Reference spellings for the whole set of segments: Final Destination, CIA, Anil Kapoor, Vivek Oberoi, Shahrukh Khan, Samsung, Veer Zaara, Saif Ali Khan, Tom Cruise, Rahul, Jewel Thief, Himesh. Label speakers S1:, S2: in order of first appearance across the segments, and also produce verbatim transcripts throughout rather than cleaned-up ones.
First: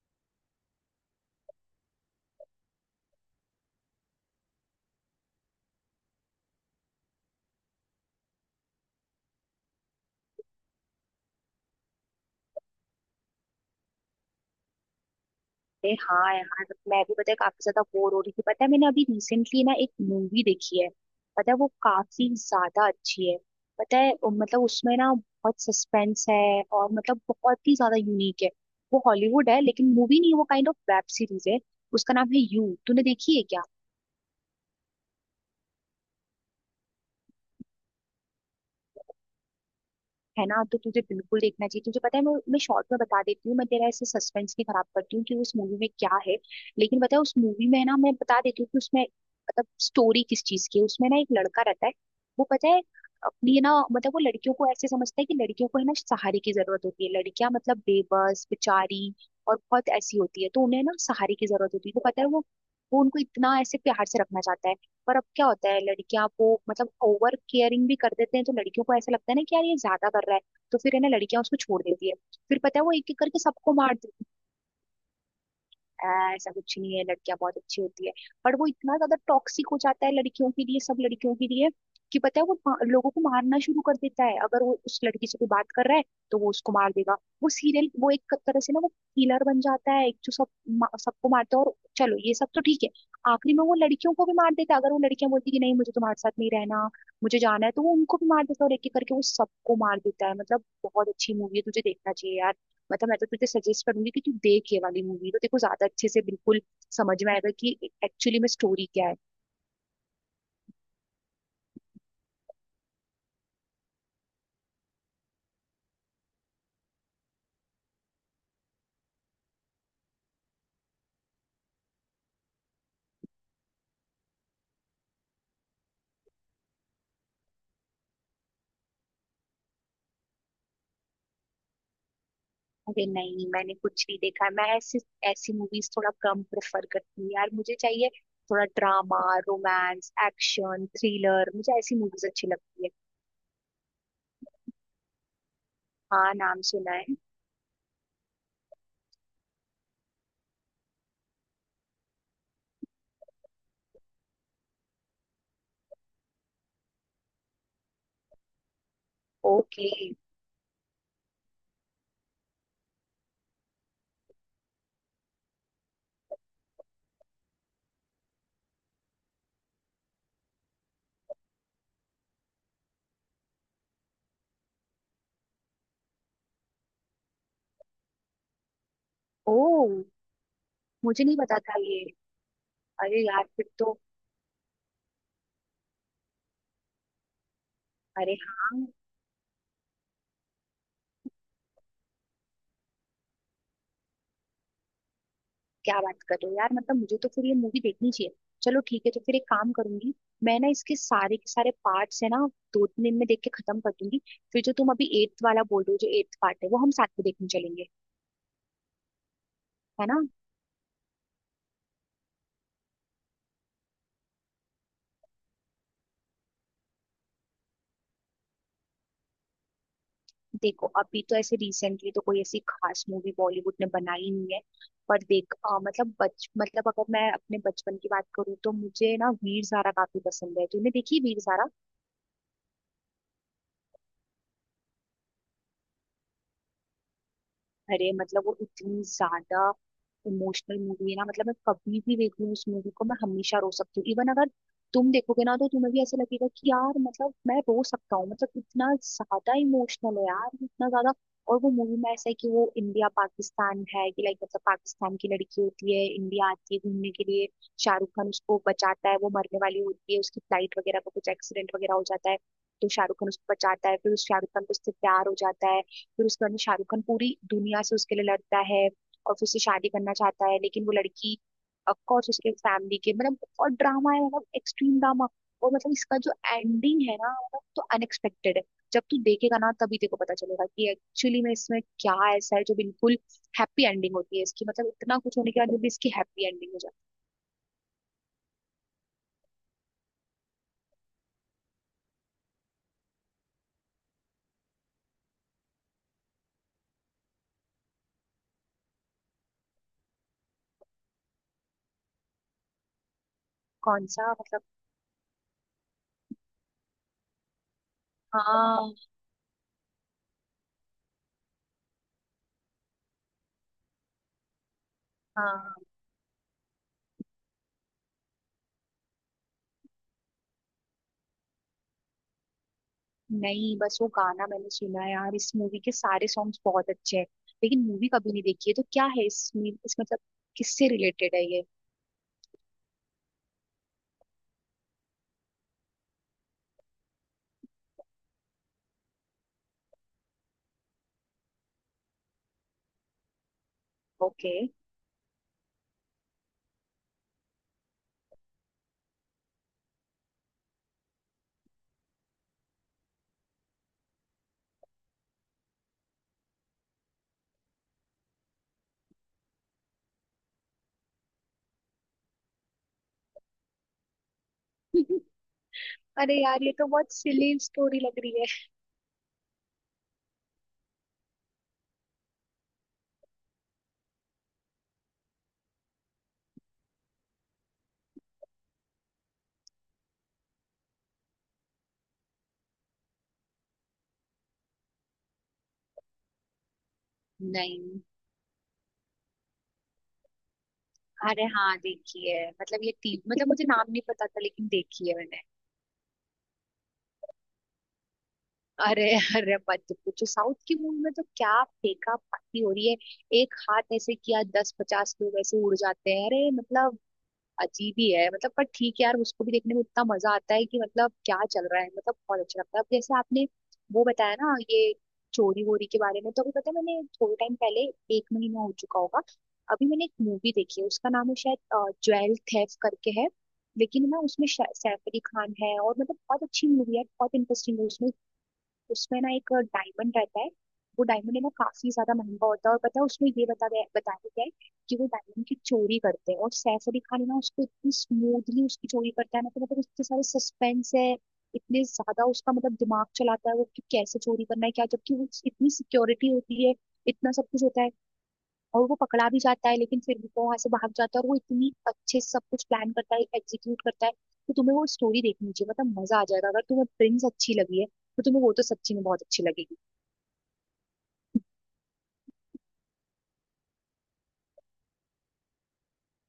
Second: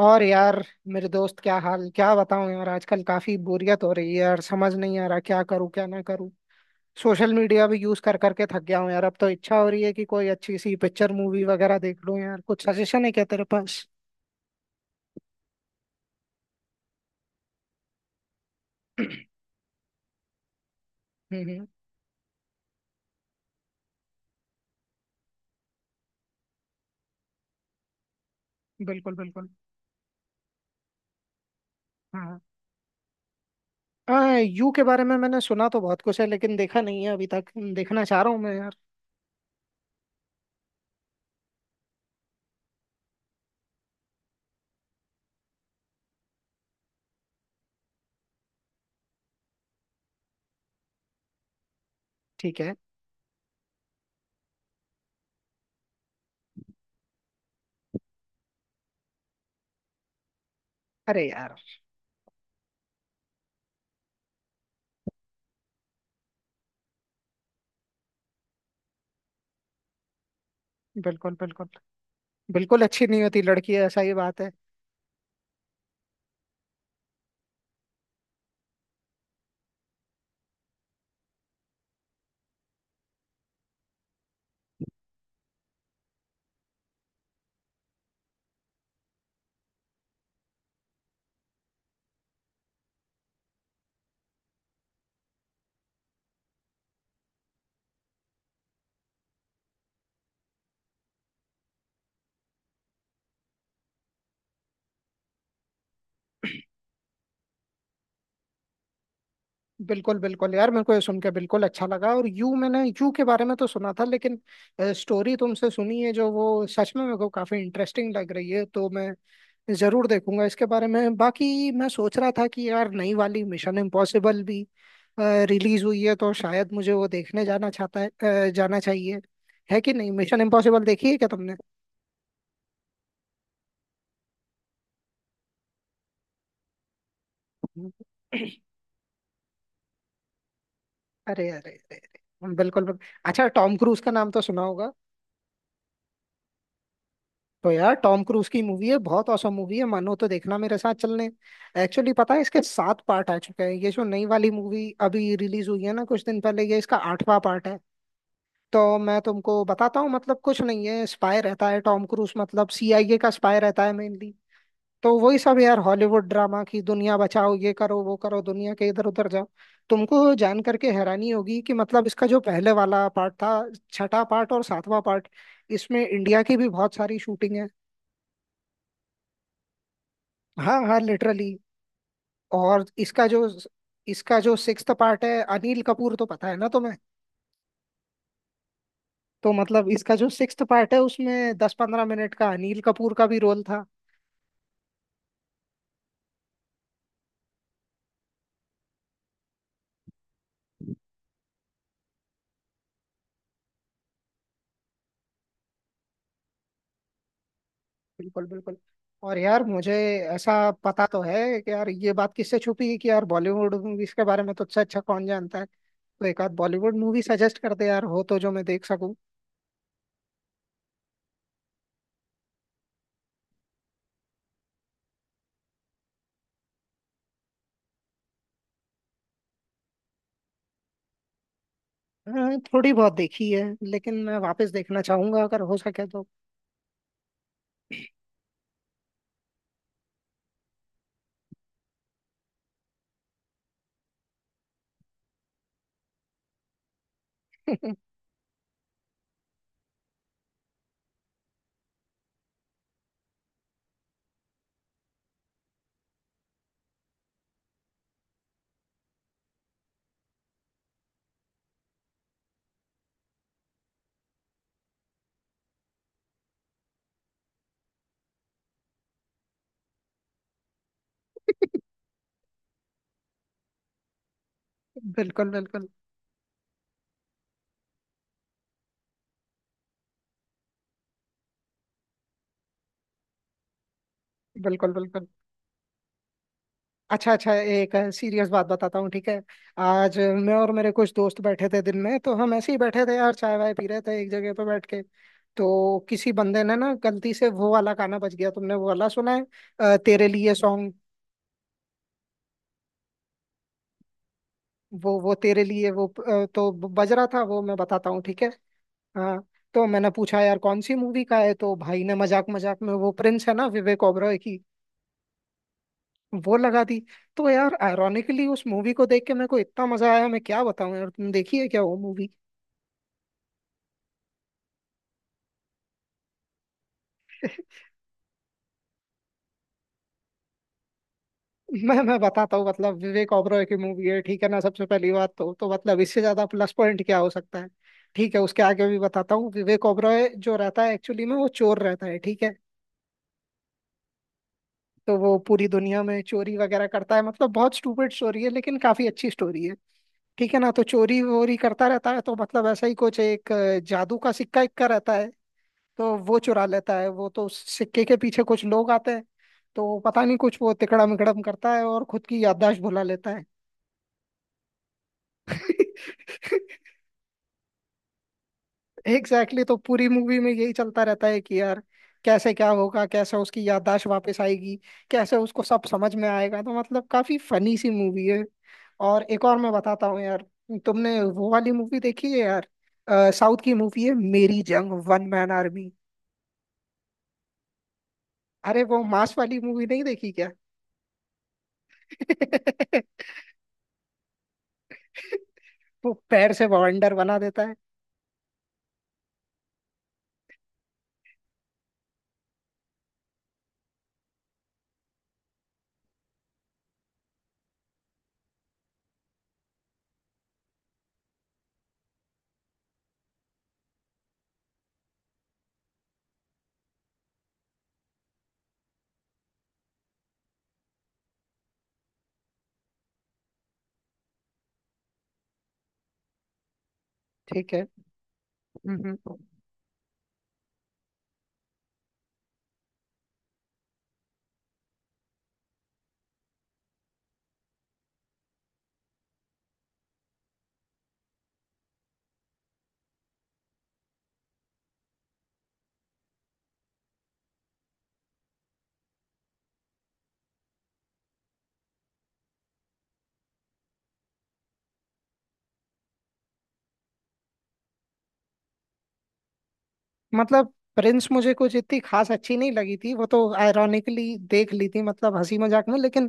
S1: और यार मेरे दोस्त, क्या हाल? क्या बताऊं यार, आजकल काफी बोरियत हो रही है यार। समझ नहीं आ रहा क्या करूं क्या ना करूं। सोशल मीडिया भी यूज कर करके थक गया हूं यार। अब तो इच्छा हो रही है कि कोई अच्छी सी पिक्चर मूवी वगैरह देख लूं यार। कुछ सजेशन है क्या तेरे पास?
S2: अरे हाँ यार। मैं भी पता है काफी ज्यादा बोर हो रही थी। पता है मैंने अभी रिसेंटली ना एक मूवी देखी है।
S1: हम्म
S2: पता है
S1: हम्म।
S2: वो काफी ज्यादा अच्छी है। पता है अ, मतलब उसमें ना बहुत सस्पेंस है और मतलब बहुत ही ज्यादा यूनिक है। वो
S1: बिल्कुल बिल्कुल।
S2: हॉलीवुड है, लेकिन मूवी नहीं है, वो काइंड ऑफ वेब सीरीज है। उसका नाम
S1: हाँ।
S2: है यू। तूने देखी है क्या?
S1: हाँ, यू के बारे में मैंने सुना तो बहुत कुछ है, लेकिन देखा नहीं है अभी तक। देखना चाह रहा हूँ मैं यार।
S2: है ना, तो तुझे बिल्कुल देखना चाहिए। तुझे पता है, मैं मैं शॉर्ट में बता देती हूँ, मैं तेरा ऐसे सस्पेंस नहीं खराब करती हूँ कि उस मूवी में क्या है। लेकिन पता है, उस मूवी में है ना, मैं बता देती हूँ कि उसमें मतलब स्टोरी किस चीज की है। उसमें ना एक लड़का रहता है। वो
S1: ठीक
S2: पता
S1: है।
S2: है, अपनी है ना, मतलब वो लड़कियों को ऐसे समझता है कि लड़कियों को है ना सहारे की जरूरत होती है। लड़कियां मतलब बेबस बेचारी और बहुत ऐसी होती है, तो उन्हें ना
S1: अरे
S2: सहारे की
S1: यार।
S2: जरूरत होती है। वो पता है, वो वो उनको इतना ऐसे प्यार से रखना चाहता है। पर अब क्या होता है, लड़कियां वो मतलब ओवर केयरिंग भी कर देते हैं, तो लड़कियों को ऐसा लगता है ना कि यार ये ज्यादा कर रहा है। तो फिर है ना,
S1: बिल्कुल
S2: लड़कियां उसको
S1: बिल्कुल।
S2: छोड़ देती है। फिर पता
S1: बिल्कुल
S2: है वो
S1: अच्छी
S2: एक एक
S1: नहीं
S2: करके
S1: होती
S2: सबको
S1: लड़की, है
S2: मार
S1: ऐसा ही
S2: देती।
S1: बात है।
S2: "ऐ, ऐसा कुछ नहीं है, लड़कियां बहुत अच्छी होती है। पर वो इतना ज्यादा टॉक्सिक हो जाता है लड़कियों के लिए, सब लड़कियों के लिए, कि पता है वो पा- लोगों को मारना शुरू कर देता है। अगर वो उस लड़की से कोई बात कर रहा है, तो वो उसको मार देगा। वो सीरियल, वो एक तरह से ना, वो किलर बन जाता है। एक जो सब मा- सबको मारता है। और चलो ये सब तो ठीक है, आखिरी में वो लड़कियों को भी मार देता है। अगर वो लड़कियां बोलती कि नहीं, मुझे तुम्हारे साथ नहीं रहना, मुझे जाना है, तो वो उनको भी मार देता है। और एक एक करके वो सबको मार देता है। मतलब बहुत अच्छी मूवी है, तुझे देखना चाहिए यार। मतलब मैं तो तुझे सजेस्ट करूंगी कि तू देख ये वाली मूवी। तो देखो, ज्यादा अच्छे से बिल्कुल समझ में आएगा कि एक्चुअली में स्टोरी क्या है।
S1: बिल्कुल बिल्कुल यार, मेरे को ये सुन के बिल्कुल अच्छा लगा। और यू मैंने यू के बारे में तो सुना था, लेकिन स्टोरी तुमसे सुनी है जो, वो सच में मेरे को काफी इंटरेस्टिंग लग रही है। तो मैं जरूर देखूंगा इसके बारे में। बाकी मैं सोच रहा था कि यार नई वाली मिशन इम्पॉसिबल भी रिलीज हुई है, तो शायद मुझे वो देखने जाना चाहता है। अ, जाना चाहिए, है कि नहीं? मिशन इम्पॉसिबल देखी है क्या तुमने?
S2: अरे नहीं, मैंने कुछ नहीं देखा है। मैं ऐसी ऐसी मूवीज थोड़ा कम प्रेफर करती हूँ यार। मुझे चाहिए थोड़ा ड्रामा, रोमांस, एक्शन,
S1: अरे
S2: थ्रिलर।
S1: अरे
S2: मुझे ऐसी
S1: अरे
S2: मूवीज अच्छी
S1: अरे, बिल्कुल
S2: लगती है।
S1: बिल्कुल। अच्छा, टॉम क्रूज का नाम तो सुना होगा।
S2: हाँ, नाम सुना है।
S1: तो यार टॉम क्रूज की मूवी है, बहुत औसम मूवी है। मानो तो देखना मेरे साथ चलने। एक्चुअली पता है, इसके सात पार्ट आ चुके हैं, ये जो नई वाली मूवी अभी रिलीज हुई है ना कुछ दिन पहले, ये इसका आठवां पार्ट है। तो मैं तुमको
S2: ओके।
S1: बताता हूँ, मतलब कुछ नहीं है, स्पाई रहता है टॉम क्रूज, मतलब सीआईए का स्पाई रहता है मेनली। तो वही सब यार, हॉलीवुड ड्रामा की दुनिया बचाओ, ये करो वो करो, दुनिया के इधर उधर जाओ। तुमको जान करके हैरानी होगी कि, मतलब इसका जो पहले वाला पार्ट था, छठा पार्ट और सातवां पार्ट, इसमें इंडिया की भी बहुत सारी शूटिंग है।
S2: ओ।
S1: हाँ हाँ,
S2: मुझे नहीं
S1: लिटरली।
S2: पता था ये।
S1: और
S2: अरे
S1: इसका
S2: यार,
S1: जो
S2: फिर तो!
S1: इसका जो सिक्स्थ पार्ट है, अनिल कपूर तो पता है ना तुम्हें?
S2: अरे हाँ!
S1: तो मतलब इसका जो सिक्स्थ पार्ट है, उसमें दस पंद्रह मिनट का अनिल कपूर का भी रोल था।
S2: क्या बात कर रहे हो यार, मतलब मुझे तो फिर ये मूवी देखनी चाहिए। चलो ठीक है, तो फिर एक काम करूंगी। मैं ना इसके सारे के सारे पार्ट्स है ना दो तीन दिन में देख के खत्म कर दूंगी। फिर जो तुम अभी एट्थ वाला बोल रहे हो, जो एट्थ पार्ट है, वो हम साथ में देखने चलेंगे।
S1: बिल्कुल बिल्कुल। और यार मुझे
S2: है ना?
S1: ऐसा पता तो है कि यार, ये बात किससे छुपी है कि यार, बॉलीवुड मूवीज के बारे में तुझसे अच्छा अच्छा कौन जानता है? तो एक आध बॉलीवुड मूवी सजेस्ट कर दे यार, हो तो, जो मैं देख सकूं।
S2: देखो, अभी तो ऐसे रिसेंटली तो कोई ऐसी खास मूवी बॉलीवुड ने बनाई नहीं है। पर देख, अ, मतलब बच मतलब अगर मैं अपने बचपन की बात करूँ, तो मुझे ना वीर ज़ारा काफी पसंद है। तूने देखी वीर ज़ारा?
S1: हाँ, थोड़ी बहुत देखी है, लेकिन मैं वापस देखना चाहूंगा अगर हो सके तो।
S2: अरे मतलब वो इतनी ज्यादा इमोशनल मूवी है ना, मतलब मैं कभी भी देख लूँ उस मूवी को, मैं हमेशा रो सकती हूँ। इवन अगर तुम देखोगे ना, तो तुम्हें भी ऐसा लगेगा कि यार मतलब मैं रो सकता हूँ। मतलब इतना ज्यादा इमोशनल है यार, इतना ज्यादा। और वो मूवी में ऐसा है कि वो इंडिया पाकिस्तान है कि लाइक मतलब पाकिस्तान की लड़की होती है, इंडिया आती है घूमने के लिए। शाहरुख खान उसको बचाता है, वो मरने वाली होती है, उसकी फ्लाइट वगैरह का कुछ एक्सीडेंट वगैरह हो जाता है। तो शाहरुख खान उसको बचाता है, फिर उस शाहरुख खान को उससे प्यार हो जाता है। फिर उसके बाद में शाहरुख खान पूरी दुनिया से उसके लिए लड़ता है और फिर उससे शादी करना चाहता है। लेकिन वो लड़की
S1: बिल्कुल
S2: ऑफकोर्स उसके फैमिली के, मतलब और ड्रामा है, मतलब एक्सट्रीम ड्रामा।
S1: बिल्कुल।
S2: और मतलब इसका जो एंडिंग है ना, मतलब तो अनएक्सपेक्टेड है। जब तू देखेगा ना, तभी तेको पता चलेगा कि एक्चुअली में इसमें क्या ऐसा है जो बिल्कुल हैप्पी एंडिंग होती है इसकी। मतलब
S1: बिल्कुल
S2: इतना
S1: बिल्कुल।
S2: कुछ होने के बाद भी इसकी हैप्पी एंडिंग हो जाती है।
S1: अच्छा अच्छा, एक सीरियस बात बताता हूँ, ठीक है? आज मैं और मेरे कुछ दोस्त बैठे थे दिन में, तो हम ऐसे ही बैठे थे यार, चाय वाय पी रहे थे एक जगह पे बैठ के। तो किसी बंदे ने ना गलती से वो वाला गाना बज गया, तुमने वो वाला सुना है? अ, तेरे लिए सॉन्ग।
S2: कौन सा मतलब?
S1: वो वो तेरे लिए वो, अ, तो बज रहा था वो, मैं बताता हूँ, ठीक है?
S2: हाँ।
S1: हाँ। तो मैंने पूछा यार कौन सी मूवी का है, तो भाई ने मजाक मजाक में, वो प्रिंस है ना विवेक ओबरॉय की,
S2: हाँ,
S1: वो लगा दी। तो यार आयरोनिकली उस मूवी को देख के मेरे को इतना मजा आया, मैं क्या बताऊं यार! तुम देखी है क्या वो मूवी?
S2: नहीं, बस वो गाना मैंने सुना है यार, इस मूवी के सारे सॉन्ग्स बहुत अच्छे हैं। लेकिन मूवी कभी नहीं देखी है। तो क्या है इसमें, इस मतलब किससे रिलेटेड है ये?
S1: मैं मैं बताता हूँ, मतलब विवेक ओबरॉय की मूवी है, ठीक है ना? सबसे पहली बात तो तो मतलब इससे ज्यादा प्लस पॉइंट क्या हो सकता है? ठीक है, उसके आगे भी बताता हूँ, विवेक ओबरॉय जो रहता है एक्चुअली में, वो चोर रहता है, ठीक है?
S2: ओके।
S1: तो वो पूरी दुनिया में चोरी वगैरह करता है, मतलब बहुत स्टूपिड स्टोरी है, लेकिन काफी अच्छी स्टोरी है, ठीक है ना? तो चोरी वोरी करता रहता है, तो मतलब ऐसा ही कुछ एक अ, जादू का सिक्का इक्का रहता है, तो वो चुरा लेता है वो, तो उस सिक्के के पीछे कुछ लोग आते हैं, तो पता नहीं कुछ वो तिकड़म विकड़म करता है, और खुद की याददाश्त भुला लेता है।
S2: अरे यार, ये तो बहुत सिली स्टोरी लग रही है।
S1: एग्जैक्टली, तो पूरी मूवी में यही चलता रहता है कि यार, कैसे क्या होगा, कैसे उसकी याददाश्त वापस आएगी, कैसे उसको सब समझ में आएगा। तो मतलब काफी फनी सी मूवी है। और एक और मैं बताता हूँ यार, तुमने वो वाली मूवी देखी है यार, साउथ की मूवी है, मेरी जंग वन मैन आर्मी?
S2: नहीं।
S1: अरे वो मांस वाली मूवी नहीं देखी क्या?
S2: अरे हाँ, देखी है। मतलब ये टीवी, मतलब मुझे नाम नहीं पता था, लेकिन देखी है मैंने।
S1: वो पैर से बवंडर बना देता है।
S2: अरे! अरे मत पूछो, साउथ की मूवी में तो क्या फेंका पाती हो रही है। एक हाथ ऐसे किया, दस पचास लोग ऐसे उड़ जाते हैं। अरे मतलब अजीब ही है मतलब, पर ठीक है यार, उसको भी देखने में इतना मजा आता है कि मतलब क्या चल रहा है। मतलब बहुत अच्छा लगता है। अब जैसे आपने वो बताया ना ये चोरी वोरी के बारे में, तो अभी पता है मैंने थोड़े टाइम पहले, एक महीना हो चुका होगा, अभी मैंने एक मूवी देखी है। उसका नाम है शायद ज्वेल थेफ करके है। लेकिन ना उसमें शा- सैफ अली खान है, और मतलब बहुत अच्छी मूवी है, बहुत
S1: ठीक
S2: इंटरेस्टिंग
S1: है।
S2: है उसमें।
S1: हम्म,
S2: उसमें ना
S1: हम्म।
S2: एक डायमंड रहता है। वो डायमंड है ना काफी ज्यादा महंगा होता है, और पता है उसमें ये बता गया बताया गया है कि वो डायमंड की चोरी करते हैं। और सैफ अली खान है ना, उसको इतनी स्मूथली उसकी चोरी करता है ना, तो मतलब इतने सारे सस्पेंस है। इतने ज्यादा उसका मतलब दिमाग चलाता है वो कि कैसे चोरी करना है क्या, जबकि वो इतनी सिक्योरिटी होती है, इतना सब कुछ होता है। और वो पकड़ा भी जाता है, लेकिन फिर भी वो वहां से भाग जाता है। और वो इतनी अच्छे से सब कुछ प्लान करता है, एग्जीक्यूट करता है। तो तुम्हें वो स्टोरी देखनी चाहिए, मतलब मजा आ जाएगा। अगर तुम्हें प्रिंस अच्छी लगी है, तो तुम्हें वो तो सच्ची में बहुत अच्छी लगेगी।
S1: मतलब प्रिंस मुझे कुछ इतनी खास अच्छी नहीं लगी थी, वो तो आयरॉनिकली देख ली थी मतलब हंसी मजाक में, लेकिन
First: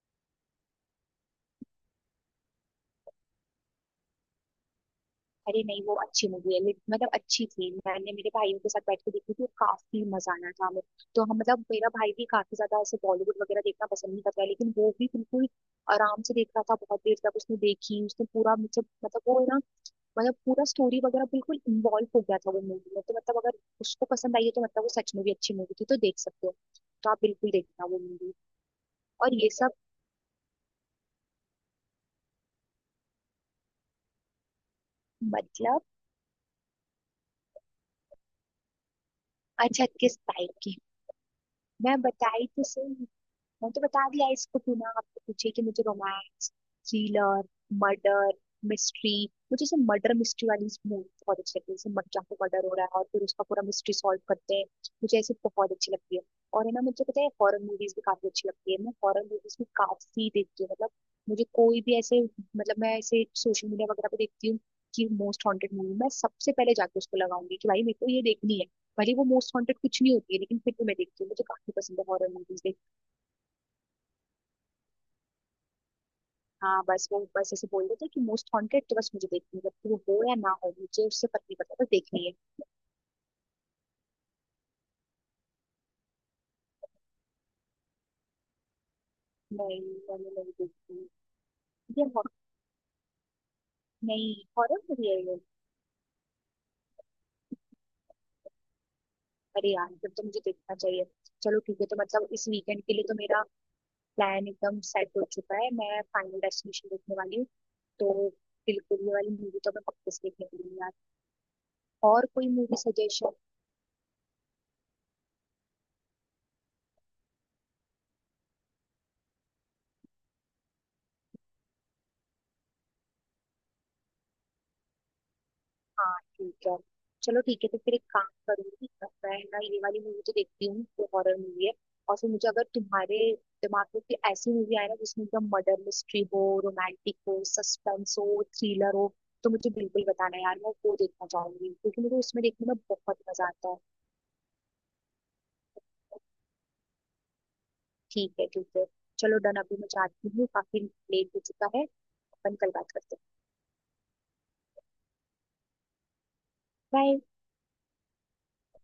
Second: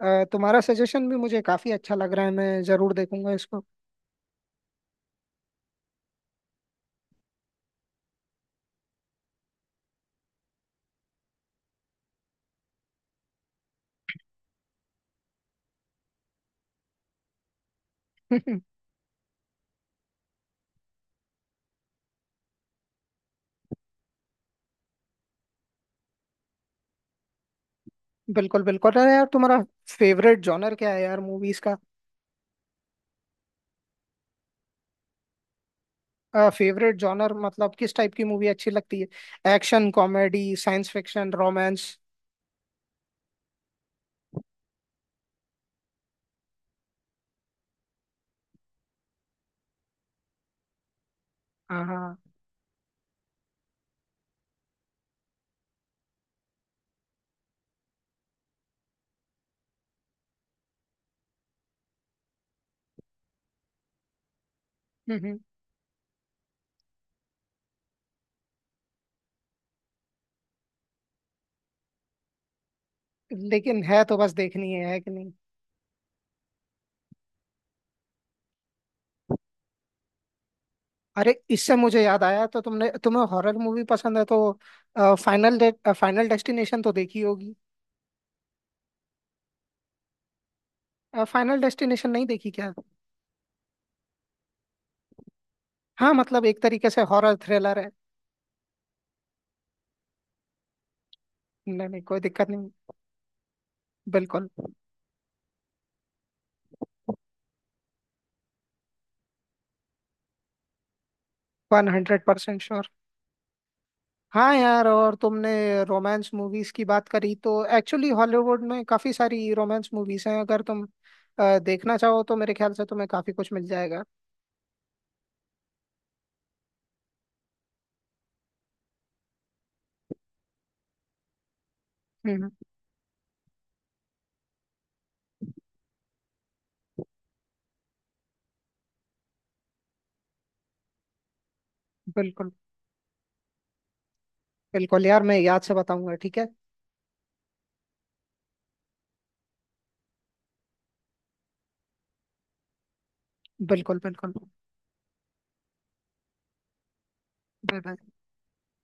S1: अ, तुम्हारा सजेशन भी मुझे काफी अच्छा लग रहा है, मैं जरूर देखूंगा इसको।
S2: अरे नहीं, वो अच्छी मूवी है लेकिन- मतलब अच्छी थी। मैंने मेरे भाइयों के साथ बैठ के देखी थी, और काफी मजा आना था हमें। तो हम मतलब, मेरा भाई भी काफी ज्यादा ऐसे बॉलीवुड वगैरह देखना पसंद नहीं करता है, लेकिन वो भी बिल्कुल आराम से देख रहा था। बहुत देर तक उसने देखी, उसने पूरा मुझे, मतलब वो है ना, मतलब पूरा स्टोरी वगैरह बिल्कुल इन्वॉल्व हो गया था वो मूवी में। तो मतलब अगर उसको पसंद आई है, तो मतलब वो सच में भी अच्छी मूवी थी, तो देख सकते हो। तो आप बिल्कुल देखना वो मूवी।
S1: बिल्कुल बिल्कुल। अरे यार,
S2: और ये
S1: तुम्हारा
S2: सब
S1: फेवरेट जॉनर क्या है यार, मूवीज का?
S2: मतलब।
S1: फेवरेट जॉनर मतलब किस टाइप की मूवी अच्छी लगती है?
S2: अच्छा,
S1: एक्शन,
S2: किस
S1: कॉमेडी,
S2: टाइप की?
S1: Science fiction, romance?
S2: मैं बताई तो सही, मैं तो बता दिया इसको बिना आपको पूछे कि मुझे रोमांस, थ्रिलर, मर्डर मिस्ट्री। मुझे ऐसे मर्डर मिस्ट्री वाली मूवी बहुत अच्छी लगती है,
S1: हाँ
S2: जैसे मर
S1: हाँ।
S2: जाके मर्डर हो रहा है और फिर उसका पूरा मिस्ट्री सॉल्व करते हैं। मुझे ऐसी बहुत अच्छी लगती है। और है ना, मुझे पता है हॉरर मूवीज भी काफी अच्छी लगती है। मैं हॉरर मूवीज भी काफी देखती हूँ। मतलब मुझे कोई भी ऐसे मतलब, मैं ऐसे सोशल मीडिया वगैरह पे देखती हूँ कि
S1: हम्म,
S2: मोस्ट हॉन्टेड मूवी, मैं सबसे पहले जाके उसको लगाऊंगी कि भाई मेरे को ये देखनी है। भले वो मोस्ट हॉन्टेड कुछ नहीं होती है, लेकिन फिर भी मैं देखती हूँ, मुझे काफी पसंद है हॉरर मूवीज।
S1: हम्म। लेकिन है तो बस देखनी है है कि?
S2: हाँ बस वो, बस ऐसे बोल देते कि मोस्ट हॉन्टेड, तो बस मुझे देखनी है। जब वो हो या ना हो, मुझे उससे
S1: अरे
S2: फर्क नहीं
S1: इससे
S2: पड़ता, बस
S1: मुझे याद
S2: देखनी है।
S1: आया, तो तुमने, तुम्हें हॉरर मूवी पसंद है, तो फाइनल फाइनल डेस्टिनेशन तो देखी होगी।
S2: नहीं, मैंने नहीं देखी।
S1: फाइनल
S2: ये
S1: डेस्टिनेशन नहीं
S2: हॉर
S1: देखी क्या?
S2: नहीं, हॉरर मूवी है ये?
S1: हाँ, मतलब एक तरीके से हॉरर थ्रिलर है।
S2: अरे यार, फिर तो मुझे देखना चाहिए। चलो
S1: नहीं
S2: ठीक है, तो
S1: नहीं, कोई
S2: मतलब इस
S1: दिक्कत नहीं।
S2: वीकेंड के लिए तो मेरा प्लान
S1: बिल्कुल।
S2: एकदम सेट हो चुका है, मैं फाइनल डेस्टिनेशन देखने वाली हूँ। तो बिल्कुल ये वाली मूवी तो मैं पक्के से देखने वाली हूँ यार।
S1: वन हंड्रेड
S2: और कोई
S1: परसेंट
S2: मूवी
S1: श्योर।
S2: सजेशन?
S1: हाँ यार, और तुमने रोमांस मूवीज की बात करी, तो एक्चुअली हॉलीवुड में काफी सारी रोमांस मूवीज हैं, अगर तुम अ, देखना चाहो तो मेरे ख्याल से तुम्हें काफी कुछ मिल जाएगा।
S2: हाँ ठीक है। चलो ठीक है, तो फिर एक काम करूंगी, मैं ना ये वाली मूवी तो देखती हूँ, जो हॉरर मूवी है। और फिर मुझे,
S1: हम्म।
S2: अगर तुम्हारे दिमाग में कोई ऐसी मूवी आए ना, जिसमें एकदम मर्डर मिस्ट्री हो, रोमांटिक हो, सस्पेंस हो, थ्रिलर हो, तो मुझे बिल्कुल बताना यार, मैं वो देखना चाहूंगी, क्योंकि मुझे उसमें
S1: बिल्कुल
S2: देखने में बहुत मजा आता है।
S1: बिल्कुल यार, मैं याद से बताऊंगा, ठीक है?
S2: ठीक है ठीक है। चलो डन, अभी मैं जाती हूँ, काफी लेट हो चुका है, अपन कल बात करते हैं।
S1: बिल्कुल बिल्कुल।
S2: बाय।
S1: Bye bye.